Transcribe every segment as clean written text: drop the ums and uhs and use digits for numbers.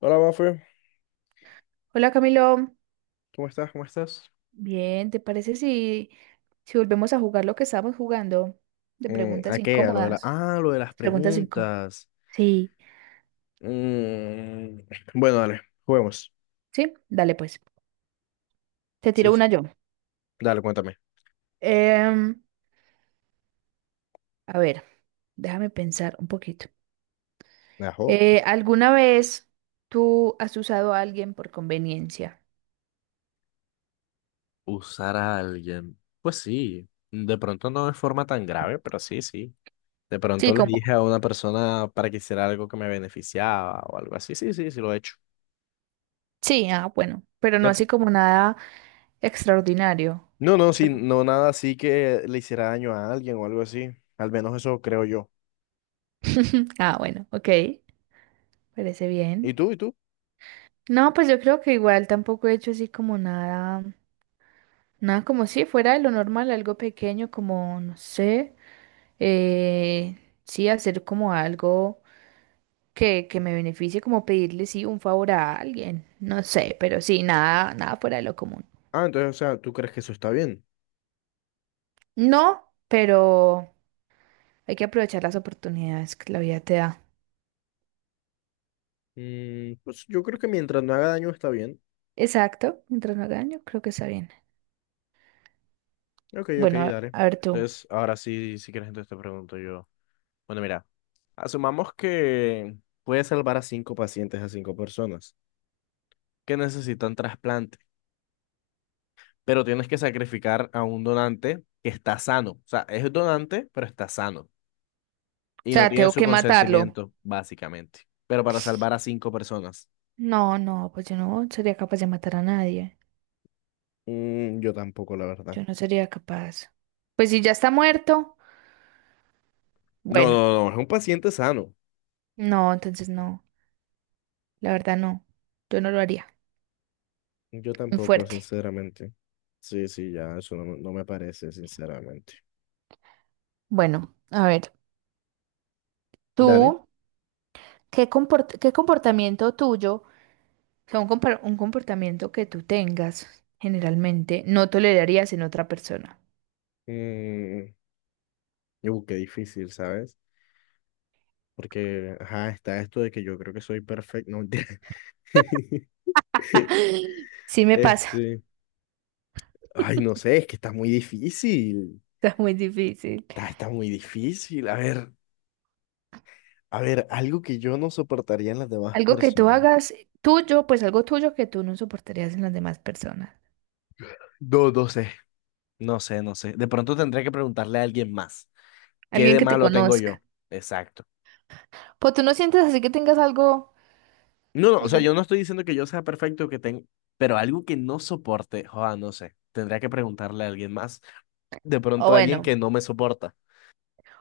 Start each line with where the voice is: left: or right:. left: Hola, Mafe.
right: Hola Camilo,
left: ¿Cómo estás? ¿Cómo estás?
right: bien, ¿te parece si volvemos a jugar lo que estábamos jugando de
left: ¿A
right: preguntas
left: qué? A lo de la...
right: incómodas?
left: Ah, lo de las
right: Las preguntas incómodas.
left: preguntas.
right: Sí,
left: Mm, Bueno, dale, juguemos.
right: sí, dale pues. Te
left: Sí,
right: tiro
left: sí.
right: una yo.
left: Dale, cuéntame.
right: Em, a ver, déjame pensar un poquito.
left: Ajo.
right: ¿Alguna vez tú has usado a alguien por conveniencia?
left: Usar a alguien. Pues sí, de pronto no de forma tan grave, pero sí, sí. De
right: Sí,
left: pronto le
right: como,
left: dije a una persona para que hiciera algo que me beneficiaba o algo así. Sí, sí, sí, lo he hecho.
right: sí, ah, bueno, pero no
left: De-
right: así como nada extraordinario.
left: No, no, sí,
right: Solo-
left: no nada así que le hiciera daño a alguien o algo así. Al menos eso creo yo.
right: Ah, bueno, ok, parece
left: ¿Y
right: bien.
left: tú? ¿Y tú?
right: No, pues yo creo que igual tampoco he hecho así como nada, nada como si fuera de lo normal, algo pequeño como, no sé, eh, sí, hacer como algo que me beneficie, como pedirle, sí, un favor a alguien, no sé, pero sí, nada, nada fuera de lo común.
left: Ah, entonces, o sea, ¿tú crees que eso está bien?
right: No, pero hay que aprovechar las oportunidades que la vida te da.
left: Pues yo creo que mientras no haga daño está bien.
right: Exacto, mientras no haga daño, creo que está bien.
left: Ok, ok,
right: Bueno, a
left: dale.
right: a ver tú. O
left: Entonces, ahora sí, si quieres, entonces te pregunto yo. Bueno, mira, asumamos que puedes salvar a cinco pacientes, a cinco personas que necesitan trasplante, pero tienes que sacrificar a un donante que está sano. O sea, es donante, pero está sano y no
right: sea,
left: tiene
right: tengo
left: su
right: que matarlo.
left: consentimiento, básicamente. Pero para salvar a cinco personas.
right: No, no, pues yo no sería capaz de matar a nadie.
left: Yo tampoco, la verdad.
right: Yo no sería capaz. Pues si ya está muerto,
left: No,
right: bueno,
left: no, no, es un paciente sano.
right: no, entonces no, la verdad no, yo no lo haría.
left: Yo
right: Muy
left: tampoco,
right: fuerte.
left: sinceramente. Sí, sí, ya, eso no, no me parece, sinceramente.
right: Bueno, a ver,
left: Dale.
right: tú, ¿qué comportamiento tuyo? O sea, un comportamiento que tú tengas, generalmente, no tolerarías en otra persona.
left: Mm, qué difícil, ¿sabes? Porque, ajá, está esto de que yo creo que soy perfecto. No, mentira.
right: Sí me pasa,
left: Este. Ay, no sé, es que está muy difícil.
right: está muy difícil.
left: Está muy difícil. A ver, algo que yo no soportaría en las demás
right: Algo que tú
left: personas.
right: hagas tuyo, pues algo tuyo que tú no soportarías en las demás personas.
left: No, no sé. No sé, no sé. De pronto tendré que preguntarle a alguien más. ¿Qué
right: Alguien
left: de
right: que te
left: malo tengo
right: conozca.
left: yo? Exacto.
right: Pues tú no sientes así que tengas algo,
left: No, no, o
right: algo.
left: sea, yo no estoy diciendo que yo sea perfecto, que tenga, pero algo que no soporte, joda, no sé, tendría que preguntarle a alguien más, de
right: O
left: pronto a alguien
right: bueno,
left: que no me soporta.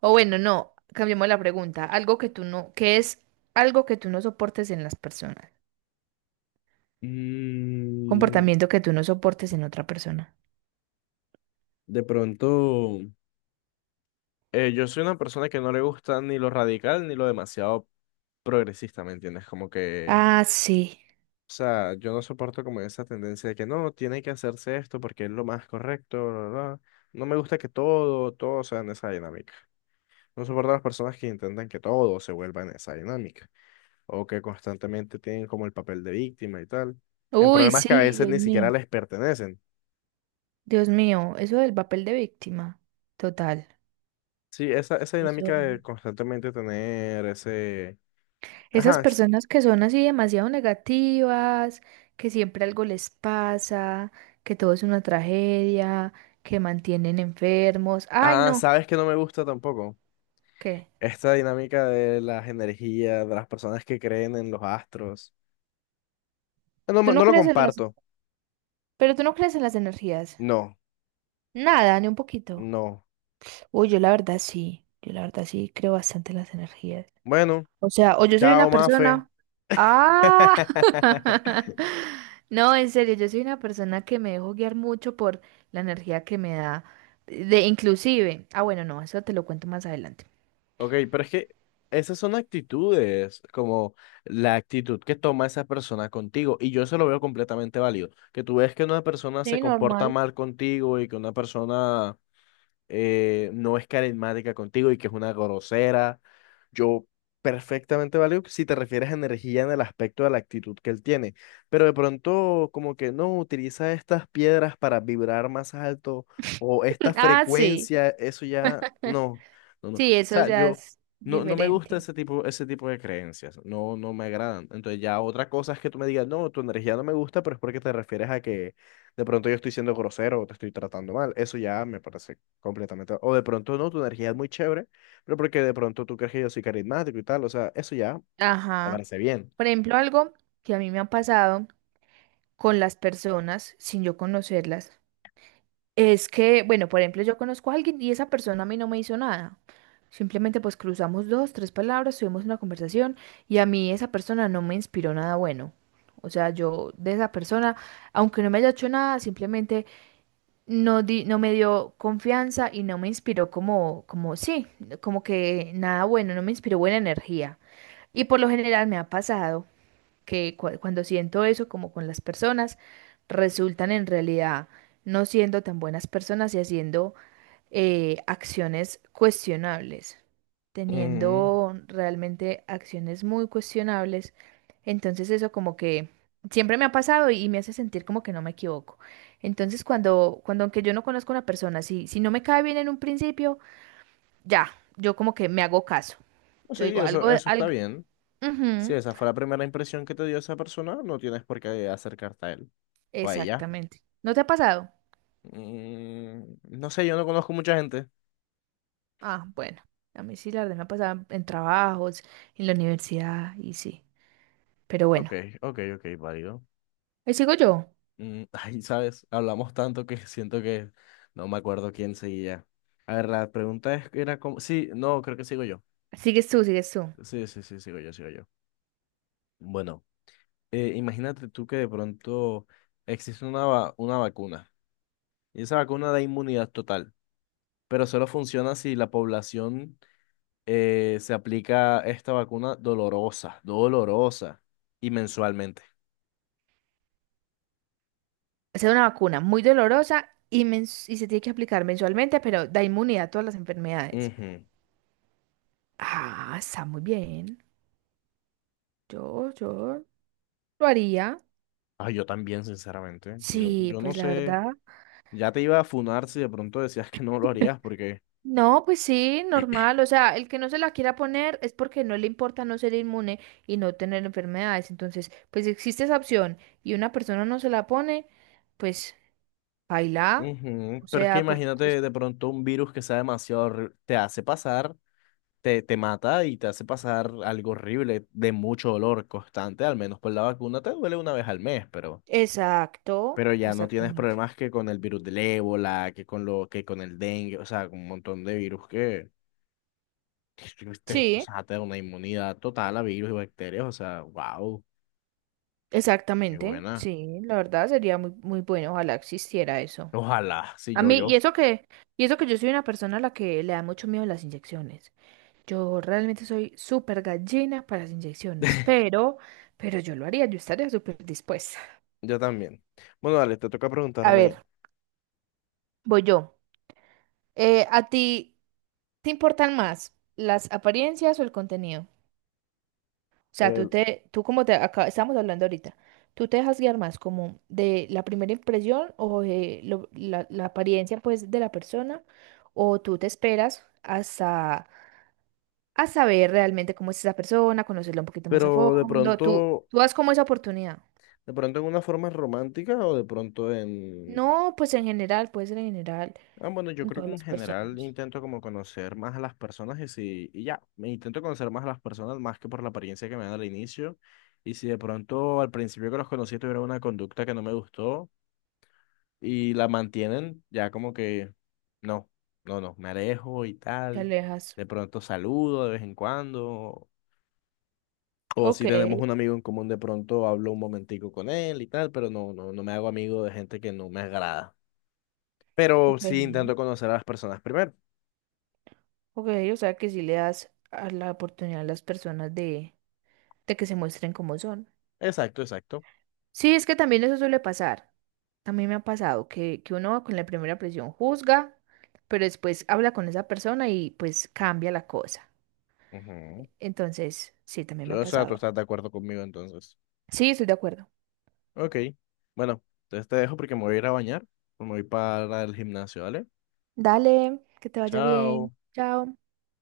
right: o bueno, no, cambiemos la pregunta. Algo que tú no, ¿qué es algo que tú no soportes en las personas?
left: Mm,
right: Comportamiento que tú no soportes en otra persona.
left: de pronto, yo soy una persona que no le gusta ni lo radical ni lo demasiado progresista, ¿me entiendes? Como que,
right: Ah, sí.
left: o sea, yo no soporto como esa tendencia de que no, tiene que hacerse esto porque es lo más correcto, bla, bla, bla". No me gusta que todo sea en esa dinámica. No soporto a las personas que intentan que todo se vuelva en esa dinámica. O que constantemente tienen como el papel de víctima y tal, en
right: Uy,
left: problemas que a
right: sí,
left: veces
right: Dios
left: ni
right: mío.
left: siquiera les pertenecen.
right: Dios mío, eso del papel de víctima. Total.
left: Sí, esa
right: Eso.
left: dinámica de constantemente tener ese...
right: Esas
left: Ajá, s-
right: personas que son así demasiado negativas, que siempre algo les pasa, que todo es una tragedia, que mantienen enfermos. Ay,
left: ah,
right: no,
left: sabes que no me gusta tampoco.
right: ¿qué?
left: Esta dinámica de las energías, de las personas que creen en los astros. No,
right: ¿Tú
left: me- no
right: no
left: lo
right: crees en las,
left: comparto.
right: pero tú no crees en las energías?
left: No,
right: Nada, ni un poquito.
left: no.
right: Uy, yo la verdad sí, yo la verdad sí creo bastante en las energías.
left: Bueno,
right: O sea, o yo soy
left: chao,
right: una
left: Mafe.
right: persona... Ah, no, en serio, yo soy una persona que me dejo guiar mucho por la energía que me da. De inclusive, ah, bueno, no, eso te lo cuento más adelante.
left: Ok, pero es que esas son actitudes, como la actitud que toma esa persona contigo, y yo eso lo veo completamente válido, que tú ves que una persona se
right: Sí,
left: comporta
right: normal.
left: mal contigo y que una persona no es carismática contigo y que es una grosera. Yo perfectamente valeo que si te refieres a energía en el aspecto de la actitud que él tiene, pero de pronto como que no utiliza estas piedras para vibrar más alto o esta
right: Ah, sí,
left: frecuencia, eso ya no, no, no. O
right: sí, eso
left: sea,
right: ya
left: yo
right: es
left: no, no me gusta
right: diferente.
left: ese tipo de creencias, no, no me agradan. Entonces ya otra cosa es que tú me digas, no, tu energía no me gusta, pero es porque te refieres a que de pronto yo estoy siendo grosero o te estoy tratando mal. Eso ya me parece completamente. O de pronto no, tu energía es muy chévere, pero porque de pronto tú crees que yo soy carismático y tal. O sea, eso ya te
right: Ajá.
left: parece bien.
right: Por ejemplo, algo que a mí me ha pasado con las personas sin yo conocerlas. Es que, bueno, por ejemplo, yo conozco a alguien y esa persona a mí no me hizo nada. Simplemente pues cruzamos dos, tres palabras, tuvimos una conversación y a mí esa persona no me inspiró nada bueno. O sea, yo de esa persona, aunque no me haya hecho nada, simplemente no me dio confianza y no me inspiró como, como sí, como que nada bueno, no me inspiró buena energía. Y por lo general me ha pasado que cuando siento eso como con las personas, resultan en realidad no siendo tan buenas personas y haciendo acciones cuestionables,
left: Mm,
right: teniendo realmente acciones muy cuestionables. Entonces eso como que siempre me ha pasado y, me hace sentir como que no me equivoco. Entonces cuando aunque yo no conozco a una persona, si no me cae bien en un principio, ya, yo como que me hago caso.
left: pues
right: Yo
left: sí,
right: digo algo,
left: eso está
right: algo.
left: bien. Si
right: Ujú,
left: esa fue la primera impresión que te dio esa persona, no tienes por qué acercarte a él o a ella.
right: exactamente. ¿No te ha pasado?
left: No sé, yo no conozco mucha gente.
right: Ah, bueno, a mí sí, la verdad me ha pasado en trabajos, en la universidad y sí. Pero
left: Ok,
right: bueno,
left: ok, ok, válido.
right: ahí sigo yo.
left: Ay, sabes, hablamos tanto que siento que no me acuerdo quién seguía. A ver, la pregunta es, era como... Sí, no, creo que sigo yo.
right: Sigues tú, sigues tú.
left: Sí, sí, sí, sigo yo, sigo yo. Bueno. Imagínate tú que de pronto existe una, va- una vacuna y esa vacuna da inmunidad total, pero solo funciona si la población se aplica esta vacuna dolorosa y mensualmente.
right: Es una vacuna muy dolorosa y, y se tiene que aplicar mensualmente, pero da inmunidad a todas las enfermedades.
left: Ujú.
right: Ah, está muy bien. Yo lo haría.
left: Ah, yo también, sinceramente. Yo,
right: Sí,
left: yo no
right: pues la
left: sé,
right: verdad.
left: ya te iba a funar si de pronto decías que no lo harías porque...
right: No, pues sí, normal. O sea, el que no se la quiera poner es porque no le importa no ser inmune y no tener enfermedades. Entonces, pues existe esa opción y una persona no se la pone, pues baila.
left: Ujú,
right: O
left: pero es que
right: sea, por...
left: imagínate
right: es-
left: de pronto un virus que sea demasiado horri- te hace pasar. Te mata y te hace pasar algo horrible de mucho dolor constante, al menos por la vacuna te duele una vez al mes,
right: Exacto,
left: pero ya no tienes
right: exactamente.
left: problemas que con el virus del ébola, que con lo, que con el dengue, o sea, con un montón de virus que te, o
right: Sí,
left: sea, te da una inmunidad total a virus y bacterias, o sea, wow, qué
right: exactamente.
left: buena.
right: Sí, la verdad sería muy, muy bueno. Ojalá existiera eso.
left: Ojalá, sí,
right: A
left: yo,
right: mí,
left: yo.
right: y eso que yo soy una persona a la que le da mucho miedo las inyecciones. Yo realmente soy súper gallina para las inyecciones, pero yo lo haría, yo estaría súper dispuesta.
left: Yo también. Bueno, dale, te toca
right: A
left: preguntarme,
right: ver, voy yo. ¿A ti te importan más las apariencias o el contenido? O sea,
left: eh,
right: tú como te acá, estamos hablando ahorita, ¿tú te dejas guiar más como de la primera impresión o de la apariencia pues de la persona? ¿O tú te esperas hasta a saber realmente cómo es esa persona, conocerla un poquito más a
left: pero
right: fondo? ¿Tú, tú das como esa oportunidad?
left: de pronto en una forma romántica o de pronto en,
right: No, pues en general, puede ser en general,
left: Ah, bueno, yo
right: con
left: creo
right: todas
left: que en
right: las
left: general
right: personas.
left: intento como conocer más a las personas y si, y ya, me intento conocer más a las personas más que por la apariencia que me dan al inicio. Y si de pronto al principio que los conocí tuvieron una conducta que no me gustó y la mantienen, ya como que no, no, no, me alejo y
right: Te
left: tal.
right: alejas.
left: De pronto saludo de vez en cuando. O
right: Ok,
left: si tenemos un amigo en común, de pronto hablo un momentico con él y tal, pero no, no, no me hago amigo de gente que no me agrada. Pero
right: ok,
left: sí intento conocer a las personas primero.
right: ok, o sea que sí le das a la oportunidad a las personas de que se muestren como son.
left: Exacto, exacto.
right: Sí, es que también eso suele pasar. A mí me ha pasado que uno con la primera presión juzga, pero después habla con esa persona y pues cambia la cosa.
left: Ujú.
right: Entonces, sí, también me ha
left: O sea, tú
right: pasado.
left: estás de acuerdo conmigo entonces.
right: Sí, estoy de acuerdo.
left: Ok. Bueno, entonces te dejo porque me voy a ir a bañar. Me voy para el gimnasio, ¿vale?
right: Dale, que te vaya bien.
left: Chao.
right: Chao.